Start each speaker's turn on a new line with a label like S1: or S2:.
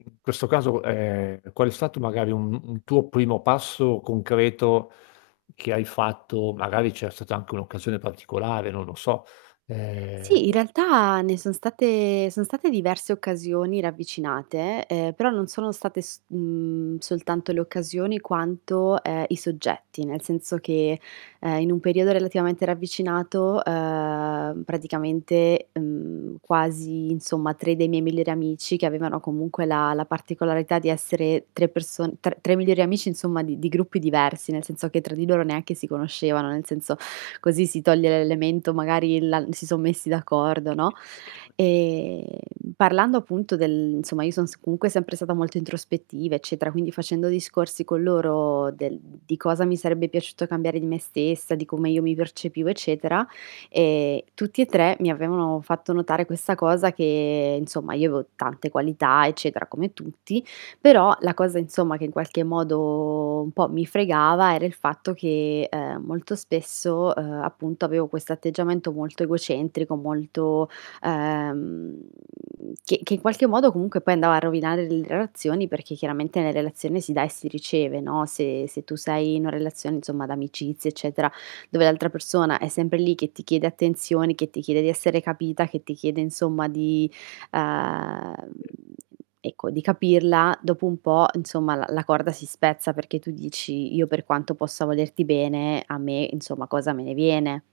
S1: In questo caso, ehm, qual è stato magari un un tuo primo passo concreto che hai fatto? Magari c'era stata anche un'occasione particolare, non lo so,
S2: Sì, in
S1: ehm
S2: realtà ne son state son state diverse occasioni ravvicinate, uhm, però non sono state s mhmm, soltanto le occasioni quanto, uhm, i soggetti, nel senso che, eh, in un periodo relativamente ravvicinato, uhm, praticamente, mhmm, quasi, insomma 3 dei miei migliori amici che avevano comunque la la particolarità di essere 3 perso tr 3 migliori amici, insomma, di di gruppi diversi, nel senso che tra di loro neanche si conoscevano, nel senso, così si toglie l'elemento magari la si son messi d'accordo, no,
S1: [unintelligible]
S2: ehm, parlando appunto del insomma, io son s comunque sempre stata molto introspettiva eccetera, quindi facendo discorsi con loro del di cosa mi sarebbe piaciuto cambiare di me stessa, di come io mi percepivo eccetera, ehm, tutti e 3 mi avevano fatto notare questa cosa che, insomma, io avevo tante qualità eccetera come tutti, però la cosa, insomma, che in qualche modo un po' mi fregava era il fatto che, uhm, molto spesso, uhm, appunto avevo questo atteggiamento molto egocentrico, molto, uhm che che in qualche modo comunque poi andava a rovinare le relazioni, perché chiaramente nella relazione si dà e si riceve, no, se se tu sei in una relazione, insomma, d'amicizia eccetera, dove l'altra persona è sempre lì che ti chiede attenzioni, che ti chiede di essere capita, che ti chiede, insomma di, uhm, ecco di capirla, dopo un po', insomma, l la corda si spezza perché tu dici: "Io per quanto possa volerti bene a me, insomma, cosa me ne viene?"